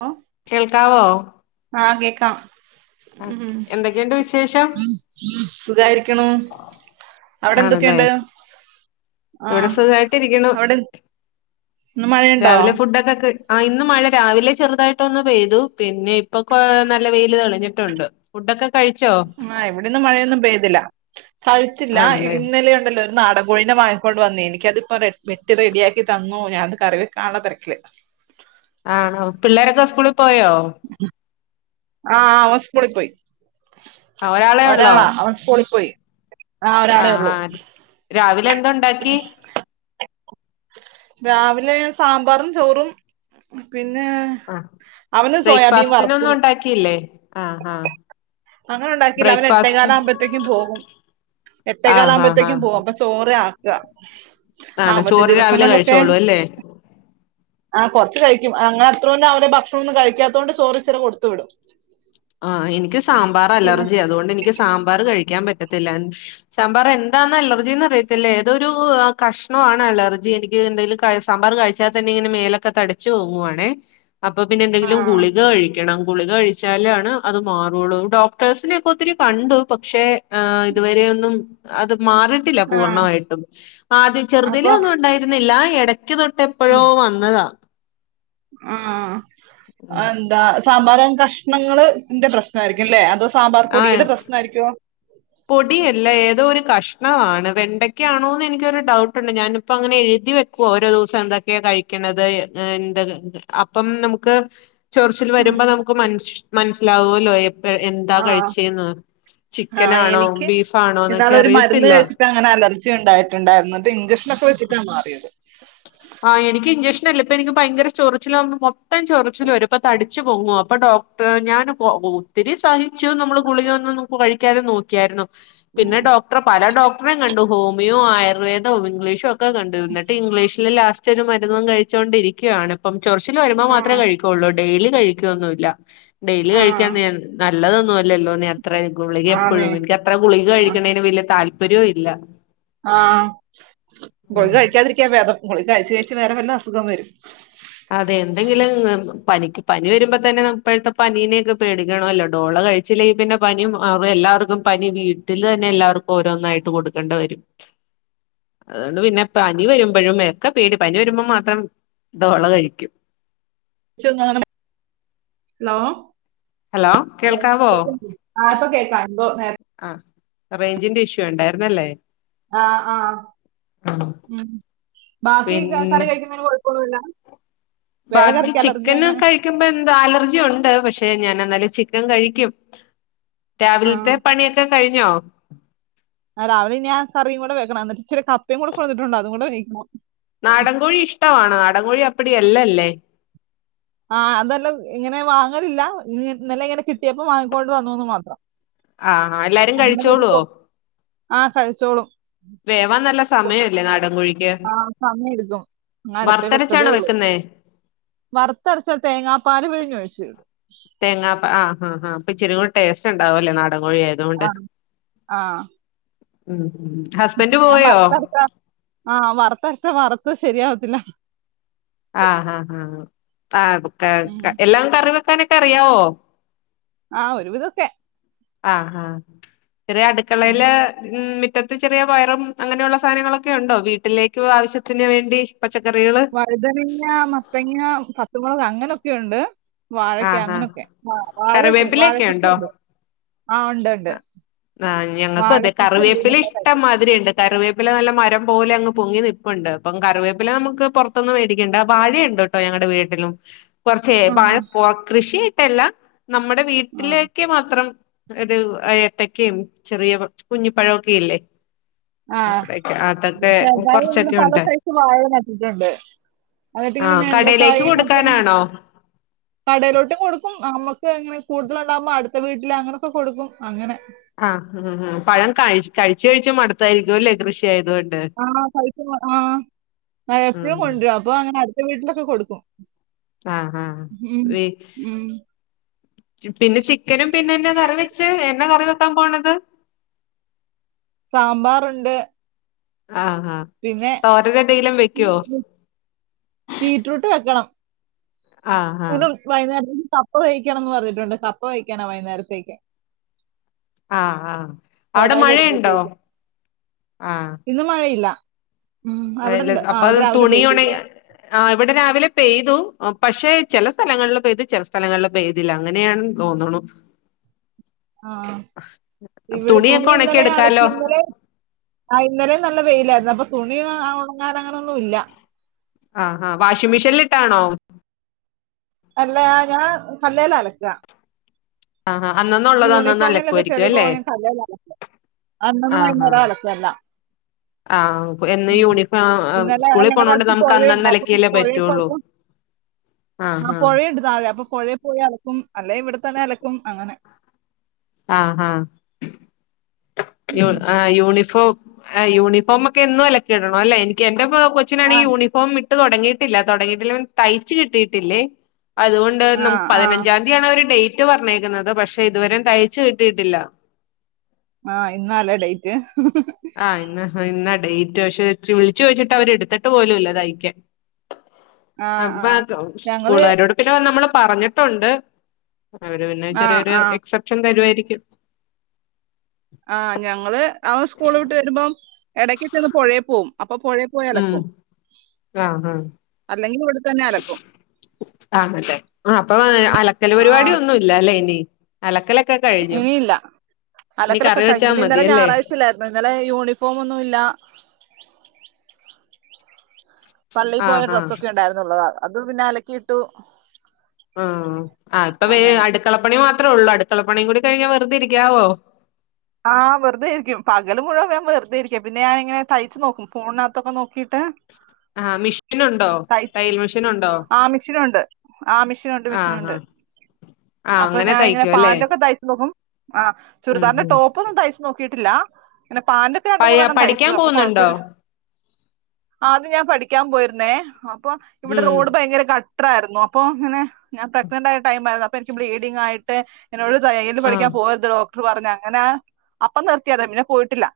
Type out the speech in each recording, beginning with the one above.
ഓ കേൾക്കാവോ ആഹ് ക്കേക്കാം ഓക്കെ എന്തൊക്ക്ണ്ട് സുഖായിരിക്ണു അവിടെ ആണല്ലേ എന്തൊക്കെയുണ്ട് ഇവിടെ ആഹ് സുഖായിട്ടിരിക്ക്ണു അവിടെ ഇന്ന് മഴയുണ്ടോ രാവിലെ ഫുഡൊക്കെ കഴി ആഹ് ഇന്ന് മഴ രാവിലെ ചെറുതായിട്ടൊന്ന് പെയ്തു പിന്നെ ഇപ്പൊ കൊ നല്ല വെയ്ല് തെളിഞ്ഞിട്ടുണ്ട് ഫുഡൊക്കെ കഴിച്ചോ ആഹ് ഇവിടൊന്നും മഴയൊന്നും പെയ്തില്ല കഴിച്ചില്ല ആണല്ലേ ഇന്നലെ ഉണ്ടല്ലോ. നാടൻകോഴിന്റെ വാങ്ങികൊണ്ട്‌ വന്നേ എനിക്കതിപ്പോ റെട് വെട്ടി റെഡിയാക്കി തന്നു ഞാനത് കറിവെയ്ക്കാനുള്ള തെരക്കില്. ആണോ പിള്ളേരൊക്കെ സ്കൂളിൽ പോയോ. ആഹ് അവൻ സകൂളി പോയി ഒരാളെ ഉള്ളോ ഒരാളാ അവൻ സകൂളി പോയി. ആഹ് ആ ഒരാളേ ആ ഉള്ളൂ. രാവിലെ എന്തുണ്ടാക്കി രാവിലെ സാമ്പാറും ചോറും പിന്നെ. ആഹ് അവന് സോയാബീൻ ബ്രേക്ക്ഫാസ്റ്റിനൊന്നും വറുത്തു ഉണ്ടാക്കിയില്ലേ ആഹ് ആഹ്. അങ്ങനെ ഉണ്ടാക്കില്ല അവന് എട്ടേ കാലാകുമ്പഴത്തേക്കും പോവും ആ ആ ആ എട്ടേകാലാകുമ്പഴത്തേക്കും പോവും അപ്പൊ. ചോറ് ആക്ക ആണ് അവധി ചോറ് രാവിലെ ദിവസങ്ങളിലൊക്കെ. കഴിച്ചോളൂ അല്ലേ ആഹ് കുറച്ചു കഴിക്കും അങ്ങന അത്രം രാവിലെ ഭക്ഷണം ഒന്നും കഴിക്കാത്തത് കൊണ്ട് ചോറ് ഇചിരി കൊടുത്തു വിടും. ആഹ് എനിക്ക് സാമ്പാർ പിന്നെ അലർജിയ അതുകൊണ്ട് എനിക്ക് സാമ്പാറ് കഴിക്കാൻ പറ്റത്തില്ല സാമ്പാറെ ന്താന്ന് അലർജിന്ന് അറിയത്തില്ലേ. ഇതൊരു കഷ്ണവാണ് അലർജി എനിക്ക് എന്തയലും കഴി സാമ്പാറ് കഴിച്ചാൽ തന്നെ ഇങ്ങനെ മേലൊക്കെ തടി ച്ചു പോവാണേ അപ്പൊ പിന്നെ എന്തെങ്കിലും ആഹ് ഗുളിക കഴിക്കണം ഗുളിക കഴിച്ചാലാ ണ് അത് മാറുള്ളൂ ഡോക്ടേഴ്സിനക്കെ ഒത്തിരി കണ്ടു പക്ഷെ ആ ഇതുവരെ ഒന്നും. അത് മാറിയിട്ടില്ല ആഹ് പൂർണ്ണമായിട്ടും ആദ്യം ചെറുതിലെ അപ്പൊ ഒന്നും ഉണ്ടായിരുന്നില്ല എട ക്ക് തൊട്ട് എപ്പഴോ വന്നതാ. ആഹ് ഉം ആതെന്താ സാമ്പാറ് കഷ്ണങ്ങള് ൻ്റെ പ്രശ്നായിരിക്കുംല്ലേ അത്. ആഹ് സാമ്പാർപൊടിയുടെ പ്രശ്നായിരിക്കോ. പൊടിയല്ല ഏതോ ഒരു കഷ്ണവാണ് വെണ്ടക്കാണോന്ന് എനിക്കൊരു ഡൗട്ടുണ്ട് ഞാനിപ്പങ്ങനെ എഴുതി വെ ക്കു ഓരോ ദിവസം എന്തൊക്കെയാ കഴിക്കണത് എന്ത് അപ്പം നമുക്ക്. ചൊർച്ചിൽ ഉം വരുമ്പ നമുക്ക് മൻ മനസ്സിലാവൊല്ലോ എപ്പ എന്താ കഴിച്ചേന്ന്. ആ ചിക്കനാണോ എനിക്ക് ബീഫാണോ എന്നൊക്കെ ഇന്നാളൊരു മരുന്ന് അറിയത്തില്ല കഴിച് ഇച്ചങ്ങനെ അലർജി ഉണ്ടായിട്ടുണ്ടായിരുന്നത് ഇഞ്ചെക്ഷൻ ഒക്കെ വെച്ചിട്ടാ മാറിയത്. ആഹ് എനിക്ക് ഇഞ്ചക്ഷനല്ല ഇപ്പൊ എനിക്ക് ഭയങ്കര ചൊറിച്ചില വന്ന് മൊത്തം ചൊറിച്ചില് വരും അപൊ തടിച്ചു പോങ്ങുവാ അപ്പൊ ഡോ ക്ടർ ഞാൻ പോ ഒത്തിരി സഹി ച്ചു നമ്മള് ഗുളിക ഒന്നുന്നും കഴിക്കാതെ നോക്കിയായിരുന്നു പിന്നെ ഡോ ക്ടർ പല ഡോക്ടറെേ കണ്ടു ഹോമിയോ ആയുർവേദവും ഇംഗ്ലീഷും ഒക്കെ കണ്ടിരുന്നു എന്നിട്ട് ഇംഗ്ലീഷ്. ലാസ്റ്റൊരു മരുന്നും കഴിച്ചു കൊണ്ടിരിക്കുകയാണ് ഇപ്പം ചൊറിച്ചില് വരുമ്പം മാത്രമേ ആഹ് കഴി കൊള്ളൂ ഡെയിലി കഴിക്കുവൊന്നുല്ല ഡെയിലി കഴിക്കാൻ ആഹ് നീ നല്ലതൊന്നു അല്ലല്ലോ നീ അത്ര. ഗുളിക ആന്നേ എപ്പഴും എനിക്ക് അത്ര ഗുളിക കഴിക്കണേന് വലിയ താല്പര്യവും ഇല്ല. ആഹ് ഗുളിക ഉം കഴിക്കാതിരിക്കാ ഭേദം ഗുളി കഴിച്ച് കഴിച്ച് വേറെ വല്ല അസുഖം വരും. അതെ എന്തെങ്കിലും പനിക്ക് പനി വരുമ്പ തന്നെ ഇപ്പഴത്തെ പനീനെക്കെ പേടിക്കണമല്ലോ ഡോള കഴി ചില്ലെങ്കി പിന്നെ പനിയും അവ്വ എല്ലാവർക്കും പനി വീട്ടിൽ തന്നെ എല്ലാവർക്കും ഓരോന്നായിട്ട് കൊടുക്കണ്ട വരും. അതുകൊണ്ട് പിന്നെ പനി വരുമ്പഴും എക്കെ പേടി പനി വരുമ്പം മാത്രം. ഡോള കഴിക്കും. ച്ചു ഇങ്ങളങ്ങനെ ഹലോ. ഹലോ കേൾക്കാവോ ആഹ് ഇപ്പ കേൾക്കാം എന്തോ നേര് ആഹ് റേഞ്ചിന്റെ ഇഷ്യൂ ഉണ്ടായിരുന്നല്ലേ. ആഹ് ആഹ് ഉം ബാക്കി കറി പിന്നെ കഴിക്കുന്നതിന് കുഴപ്പൊന്നുല്ല. ബാക്കി ചിക്കന് കഴിക്കുമ്പ എന്താ അലർജി ഉണ്ട് പക്ഷെ ഞാന് എന്നാലും ചിക്കൻ കഴിക്കും. ആ രാവിലത്തെ പണിയൊക്കെ കഴിഞ്ഞോ. ആഹ് രാവിലെ പിന്നെ ഞാൻ കറിയും കൂടെ വെക്കണം എന്നിട്ട് കപ്പയും കൂടെ കൊണ്ടുവന്നിട്ടുണ്ട് അതും കുടെ വേവിക്കണം നാടൻകോഴി ഇഷ്ടമാണ് നാടൻകോഴി അപ്പടിഎല്ലല്ലേ ആഹ് അതെല്ലാം ഇങ്ങനെ വാങ്ങലില്ല ഇന്നെലെ ഇങ്ങനെ കിട്ടിയപ്പോ വാങ്ങിക്കൊണ്ട് വന്നുവന്ന് മാത്രം ആഹാ എല്ലാരും നമ്മള കഴിച്ചോളുവോ [unintelligible] ആഹ് കഴിച്ചോളും വേവാൻ നല്ല സമയമല്ലേ നാടൻ കൊഴി ആഹ് സമയം എടുക്കും ഞാൻ അടപ്പേ വെച്ചതേ വറുത്തരച്ചാണ് ഉള്ളൂ വെക്കുന്നേ വറുത്തരച്ച തേങ്ങാ പാൽ പിഴിഞ്ഞ് ഒഴിച് തേങ്ങാപ്പാൽ ആഹ് ആഹ് അപ്പോ ഇച്ചിരി കൂടി ടേസ്റ്റ് ഉണ്ടാവുംല്ലേ നാടൻ കോഴിയ ആ. തുകൊണ്ട് ആ ഉം ഉം ഹസ്ബൻഡ് ഞാൻ പോയോ വറുത്തരച്ച ആ വറുത്ത് അരച്ച വറുത്തത് ശരിയാവത്തില്ല ആഹ് ഹ ഹ ഉം. ആഹ് എല്ലാം കറി വെക്കാനൊക്കെ അറിയാവോ ആ ഒരു വിധൊക്കെ അഹ് ആഹ് ചെറിയ ഉം. അടുക്കളയില് ഉം മിറ്റത്ത് ചെറിയ പയറും അങ്ങനെയുള്ള സാധനങ്ങളൊക്കെ ഉണ്ടോ വീട്ടിലേക്ക് ആവശ്യത്തിന് വേണ്ടി പച്ചക്കറികൾ വഴുതനങ്ങ മത്തങ്ങ പത്തുമുളക് അങ്ങനൊക്കെയുണ്ട് വാഴക്ക ആഹ് ആഹ് അങ്ങനൊക്കെ വ വാഴൊക്കെ കറിവേപ്പിലൊക്കെ വാഴകൃഷി ഉണ്ട് ഉണ്ടോ ആഹ് ഉണ്ട് ആഹ് ആ ഞങ്ങക്കും അതെ വാഴക്കൃഷിയുണ്ട് പിന്നെ കറിവേപ്പില പ ഇഷ്ടംമാതിരി ഒത്തിരി ഒണ്ട് കറിവേപ്പില നല്ല മരം പോലെ അങ്ങ് പൊങ്ങി നിപ്പുണ്ട് അപ്പം കറിവേപ്പില നമുക്ക് പുറ പുറത്തുന്ന് മേടിക്കണ്ട വാഴയുണ്ട് ട്ടോ ഞങ്ങളടെ വീട്ടിലും കൊർച്ചേ വാഴ ആഹ്. കൃഷിയായിട്ടല്ല നമ്മടെ ആഹ്. വീട്ടിലേക്ക് മാത്രം ഒരു എത്തക്കയും ചെറിയ കുഞ്ഞി പഴവൊക്കെ ഇല്ലേ ആഹ് അവിടെക്കെ അതൊക്കെ ചെറുതായി ഞങ്ങള് കുറച്ചൊക്കെ പല ഉണ്ട് സൈസ് വാഴ നട്ടിട്ടുണ്ട് അന്നട്ടിങ്ങനെ ആഹ് കടയിലേക്ക് നേന്ത്രക്കായേം മറ്റെ കൊടുക്കാനാണോ കടെലോട്ടും കൊടുക്കും നമ്മുക്ക് അങ്ങനെ കൂടുതല് ഉണ്ടാവുമ്പോ അടുത്ത വീട്ടില് അങ്ങനൊക്കെ കൊടുക്കും അങ്ങനെ ആഹ് മ് മ് പഴം കഴി കഴിച്ചു കഴിച്ച് മടത്തായിരിക്കുവല്ലേ കൃഷിയായതുകൊണ്ട് ആഹ് പഴുത്തത് ആഹ് എപ്പോഴും ഉം കൊണ്ടുവും അപ്പൊ അങ്ങനെ അടുത്ത വീട്ടിലൊക്കെ കൊടുക്കും ആഹ് ആഹ് ഉം. വെ ഉം. പിന്നെ ചിക്കനും പിന്നെന്നെ കറി വെച്ചെ എന്നാ കറി വെക്കാൻ പോണത് സാമ്പാറുണ്ട് ആഹ് ആഹ് തോരന് എന്തെങ്കിലും വെക്കുവോ ബീട്രൂട്ട് വെക്കണം ആഹ് ആഹ് ഉം വൈന്നേരത്തേക്ക് കപ്പ വേവിക്കണംന്ന് പറഞ്ഞിട്ടുണ്ട് കപ്പ വേവിക്കാനാ വൈന്നേരത്തേക്ക് ആഹ് ആഹ് അവിടെ ചേട്ടായി വരുമ്പോ മഴയുണ്ടോ ആഹ് ഇന്ന് മഴയില്ല ഉം അവിടെ അല്ല ഉണ്ട് ആ അപ്പൊ അത് അവിടെ രാവിലെ പെയ്തു തുണിയൊണങ്ങിയാ ആഹ് ഇവിടെ രാവിലെ പെയ്തു പക്ഷെ ചില സ്ഥലങ്ങളിലിൽ പെയ്തു ചില സ്ഥലങ്ങളിൽ പെയ്തില്ലഅങ്ങനെയണെന്ന് തോന്നണു ആഹ് ഇവിടെ തുണിയൊക്കെ തുണി ഉണക്കി ഇന്നലെ ഞാൻ അലക്കി എടുക്കാലോ ഇന്നലെ ആഹ് ഇന്നലും നല്ല വെയിലായിരുന്നു അപ്പൊ തുണി ഉണങ്ങാൻ അങ്ങനൊ ന്നും ഇല്ല ആഹാ വാഷിംഗ് മെഷീനിലിട്ടാണോ അല്ല ഞാൻ കല്ലേലാ അലക്ക ആഹ് ആഹ് അന്നന്നുള്ളത് അന്നന്ന് അലക്കുമായിരിക്കും യൂണിഫോമിലെക്കെചെളി അല്ലേ പോവാൻ കല്ലേൽ അലക്കണം അന്നൊന്നും ആഹ് വൈകുന്നേരം ആഹ് അലക്കല്ല ആഹ് എന്നു ഉം യൂണിഫോം ഇന്നലെ സ്കൂളിൽ പോണത ഞങ്ങളുടെ കൊണ്ട് അടുത്ത് നമുക്ക് പുഴയുണ്ട് അന്നന്നെ അപ്പൊ അലക്കിയല്ലേ പുഴയിൽ പറ്റുള്ളൂ ആഹ് ആഹ് പുഴണ്ട് താഴെ അപ്പൊ പുഴയെ പോയി അലക്കും അല്ലെ ഇവിടെത്തന്നെ അലക്കും അങ്ങനെ ആഹ് ഹ ഹ യു ഉം. യൂണി യുണിഫോം ഒക്കെ എന്നും അലക്കി ഇടണം അല്ലേ എനിക്ക് എന്റെ ആ കൊച്ചിനാണെങ്കിയൂണിഫോ ഇപ്പം ഇട്ട് തൊടങ്ങിയ്ട്ടില്ല തൊടങ്ങിയിട്ടില്ല മീൻസ് തയ്ച്ച് കിട്ടിയിട്ടില്ലേ അതുകൊണ്ട് ആ നമുക്ക് ആ പതിനഞ്ചാം അവര് ഡേറ്റ് പറഞ്ഞേക്കുന്നത് പക്ഷെ ഇതുവരെും തയ്ച്ചു കിട്ടിയിട്ടില്ല ആഹ് ഇന്നാലേ ഡേയ്റ്റ് ആഹ് ഇന്ന ഇന്ന്ഡേറ്റ് പക്ഷെ ഇരി വിളിച്ചു ചോച്ചിട്ട് അവര് എടുത്തിട്ട് പോലുല്ല തയ്ക്കാൻ ആഹ് ആഹ് അർബാങ്ക് ഞങ്ങള് സ്കൂളുകാരോട് നമ്മള് പറഞ്ഞിട്ടുണ്ട് അവര് പിന്നെ ആഹ് ചെറിയൊരു ആഹ് എക്സെപ്ഷൻ തരുവായിരിക്കും ആ ഞങ്ങള് അവ സ്കൂള വിട്ട് വരുമ്പോം ഇടക്ക ചന്ന് പുഴേ പോകും അപ്പൊ പുഴെ പോയി ഉം അലക്കും ആഹ് ആഹ് അല്ലെങ്കിൽ ഇവിടെ തന്നെ അലക്കും ആണല്ലെ ആഹ് അപ്പൊ അലക്കൽ പരിപാടിയ ആഹ് ഒന്നുംല്ല അല്ലേ ഇനി അലക്കല ഇനിയില്ല അലക്കലൊക്കെ കറി വെച്ചാ കഴിഞ്ഞന്നെ ഇന്നലെ മതിയല്ലേ ഞായറാഴ്ചല്ലായിരുന് ഇന്നലെ യൂണിഫോം ഒന്നും ഇല്ല പള്ളിയിൽ പോയ ആഹ് ആഹ് ഡ്രസ്സൊക്കെ ഉണ്ടായിരുന്നു ള്ളത് അത് പിന്നെ അലക്കിയിട്ടു. ആഹ് ആഹ് ഇപ്പൊ വേ അങ്ങനെ അടുക്കളപ്പണിമാത്രേ ഉള്ളൂ. അടുക്കളപ്പണി കൂടി കഴിഞ്ഞാൽ വെറുതെ ഇരിക്കാവോ? ആഹ് വെർതെയിരിക്കും പകല മുഴുവൻ വെറുതെ ഇരിക്കും പിന്നെ ഞാനങ്ങനെ തയ്ച്ചു നോക്കും ഫോണിനകത്തൊക്കെ തോക്കീട്ട് ആഹ് മിഷീൻ ഉണ്ടോ തയ്യൽ മെഷീൻ ഉണ്ടോ ആഹ് മിഷിനുണ്ട് ആഹ് മിഷന് ഇൻക്ക് രണ്ട് ആഹ് മെഷീന്ണ്ട് ആഹ് ആഹ് അപ്പൊ അങ്ങനെ ഞാനിങ്ങനെ തയ്ക്കും അല്ലേ ഫാൻ്റോക്കെ തയ്ച്ച് നോക്കും ആഹ് ഉം ചുരിദാറിൻ്റെ ഉം ടോപ്പ് ഒന്നും തയ്ച്ചു നോക്കിയിട്ടില്ല, പിന്നെ പാൻ്റ് രണ്ട് പയ മൂന്നെണ്ണം തയ്ച്ചു, പഠിക്കാൻ അപ്പൊ പോകുന്നുണ്ടോ കൊഴപ്പല്ല. ആദ്യം ഞാൻ പഠിക്കാൻ പോയിരുന്നേ, അപ്പൊ ഇവിടെ ഉം റോഡ് ഭയങ്കര കട്ട ട്ടറായിരുന്നു. അപ്പോ ഇങ്ങെനെ ഞാൻ പ്രഗ്നന്റ് ആയിരുന്ന ടൈം ആയിരുന്നും, അപ്പൊ എനിക്ക് ബ്ലീഡിംഗ് ആയിട്ട് എന്നോട് തയ്യിൽ പഠിക്കാൻ ആഹ് പോവരുത് ഡോക്ടർ പറഞ്ഞ്, അങ്ങനെ അപ്പം നിർത്തിയതാ പിന്നെ പോയിട്ടില്ല.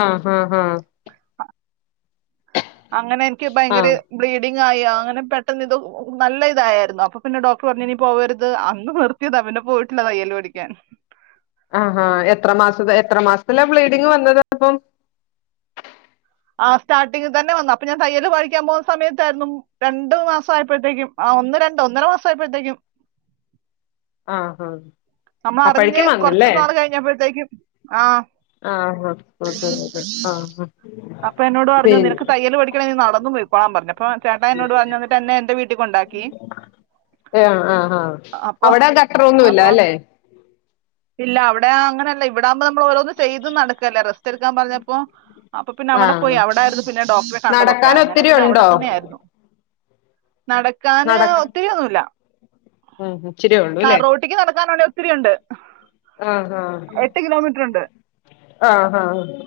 ആഹ് ഹും ഹും അങ്ങനെ എനിക്ക് ഭയങ്കര ആഹ് ബ്ലീഡിങ് ആയി, അങ്ങനെ പെട്ടെന്ന് ഇത് നല്ല ഇതായായിരുന്നു. അപ്പൊ പിന്നെ ഡോക്ടർ പറഞ്ഞു ഇനിപോവരുത് അന്ന് വെറു യതാ പിന്നെ പോയിട്ടില്ല തയ്യൽ പടിക്കാൻ ആഹാ എത്ര മാസ എത്ര മാസത്തില ബ്ലീഡിങ് വന്നത് അപ്പം? ആ സ്റ്റാർട്ടിംങ് തന്നെ വന്നു. അപ്പൊ ആഹ് സ്റ്റാടിങ്ങ് തന്നെ വന്നു അപ്പൊ ഞൻ തയ്യല് പഠിക്കാൻ പോകുന്ന സമയത്തായിരുന്നു രണ്ടു മാസം ആയപ്പഴ്ത്തേക്കും ആ ഒന്ന് രണ്ട്, ഒന്നര മാസാ യപ്പോഴത്തേക്കും ആഹ് ആഹ് നമ്മ അറിഞ്ഞ് അപ്പഴേക്കും കൊറച്ച് വന്നല്ലേ നാള് കഴിഞ്ഞപ്പോഴത്തേക്കും ആഹ് ആഹ് അപ്പൊ എന്നോട് [unintelligible] പറഞ്ഞു പിൻ നിനക്ക് തയ്യൽ നടന്നു പോയിക്കോളാൻ പറഞ്ഞു. അപ്പൊ ചേട്ടാ എന്നോട് പറഞ്ഞു ന്നിട്ട് എന്നെ എന്റെ വീട്ടിൽ കൊണ്ടാക്കി. ഏഹ് ആഹ് ആഹ് അപ്പൊ അവിട അപ്പൊ കട്ടറൊന്നുല്ലാലേ? ഇല്ല അവിടെ അങ്ങനെയല്ല, ഇവിടാകുമ്പോ നമ്മൾ ഓരോന്നും ചെയ്തും നടക്കല്ല റെസ്റ്റ് എടുക്കാൻ പറഞ്ഞപ്പോ അപ്പൊ പിന്നെ അവിടെ പോയി. ആഹ് അവിടൊയിരുന്നു പിന്നെ ഡോക്ടറെ കണ്ടതൊക്കെ, നടക്കാൻ അങ്ങനെ ഒത്തിരി പിന്നെ ഉണ്ടോ അവിടെത്തന്നെ ആയിരുന്നു. നടക്കാന് നട ഒത്തിരി ഒന്നുല്ല. ഉം ഇച്ചിരി ഇള്ളൂല്ലേ റോട്ടിക്ക് നടക്കാൻ വേണ്ടി ഒത്തിരി ഉണ്ട് ആഹ് ആഹ് എട്ട് കിലോമീറ്റർ ഉണ്ട്. ആഹ്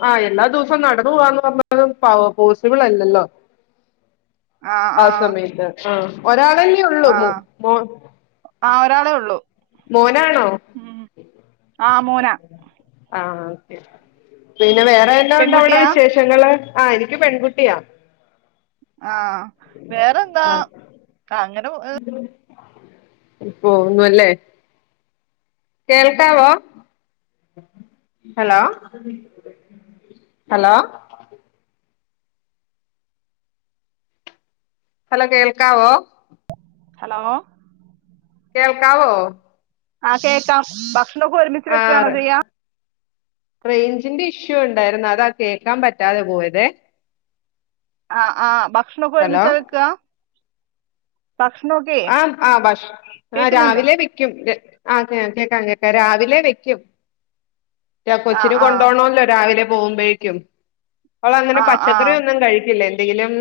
ആഹ., എല്ലാ ദിവസവും നടന്ന് പോവാന്ന് പറഞ്ഞാലും പോസിബിൾ അല്ലല്ലോ? ആ ആഹ് ആ സമയത്ത് ആഹ് ഒരാളല്ലേ ഒള്ളൂ ബോ ആഹ് ഒരാളെ ഉള്ളൂ. മോനാണോ ഉം ആ മോനാ ആഹ ഓകെ. പിന്നെ ഉം വേറെ എന്താ ഉണ്ട് അവിടെ പെൺകുട്ടിയാ വിശേഷങ്ങള്? ആഹ് എനിക്ക് പെൺകുട്ടിയാ. ആഹ് വേറെന്താ അങ്ങനെ പോ പോവുന്നു അല്ലേ? കേൾക്കാവോ? ഹലോ ഹലോ ഹലോ കേൾക്കാവോ? ഹലോ കേൽക്കാവോ? ആഹ കേക്കാം ഭ ആറ് റേയ്ഞ്ചിന്റെ ഇഷ്യൂ ഉണ്ടായിരുന്നു, അതാ കേക്കാൻ പറ്റാതെ പോയതെ ആഹ ആഹ് ഭക്ഷണൊക്കെ ഹലോ ഒരുമിച്ച വെക്കാ ഭക്ഷണെക്കെ ആഹ ആഹ ഭഷ് ആ രാവിലെ വെ ക്കും. ആ കേക്കാം കേക്കാം രാവിലെ വെക്കും. രാ ആ കൊച്ചിന ആ കൊണ്ടോവണല്ലോ, രാവിലെ പോകുമ്പോഴേക്കും. അവളങ്ങനെ ആ ആ പച്ചക്കറി ഒന്നും കഴിക്കില്ല എന്തെങ്കിലും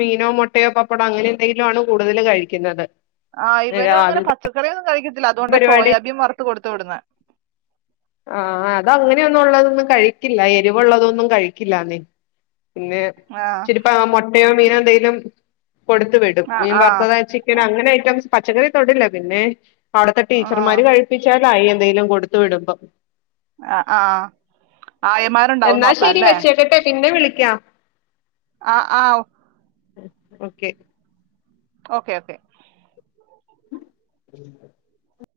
മീനോ, മുട്ടയോ, പപ്പടോ, അങ്ങനെ എന്തെങ്കിലും ആണ് കൂടുതല് കഴിക്കുന്നത്. ആഹ് ഇവനുംഅങ്ങനെ രാവിലത്തെ പച്ചക്കറിയൊന്നും കഴിക്കത്തില്ല. അതുകൊണ്ടാ, പരിപാടി സോയാബീൻ വറുത്ത് കൊടുത്തു വിടന്നെ. ആഹ അത് അങ്ങനെയൊന്നും ഉള്ളതൊന്നും കഴിക്കില്ല, എരിവുള്ളതൊന്നും കഴിക്കില്ലാന്നെ. പിന്നെ ആഹ- ഇപ്പ മുട്ടയോ മീനോ എന്തെങ്കിലും കൊടുത്തു വിടും. ആ മീൻ ആ വറത്തതാ ചി ക്കൻ അങ്ങനെ ഐറ്റംസ് പച്ചക്കറി തൊടില്ല, പിന്നെ അവിടുത്തെ ആ ടീച്ചർമാര് കഴിപ്പിച്ചാ എന്തെങ്കിലും കൊടുത്ത് വിടുമ്പോം. ആ ഹആഹ ആയമാ എന്നാ ശരി വെച്ചേക്കട്ടെ പിന്നെ വിളിക്കാം ആഹ ആഹ ഓക്കെ ഓക്കെ ഓക്കേ ഉ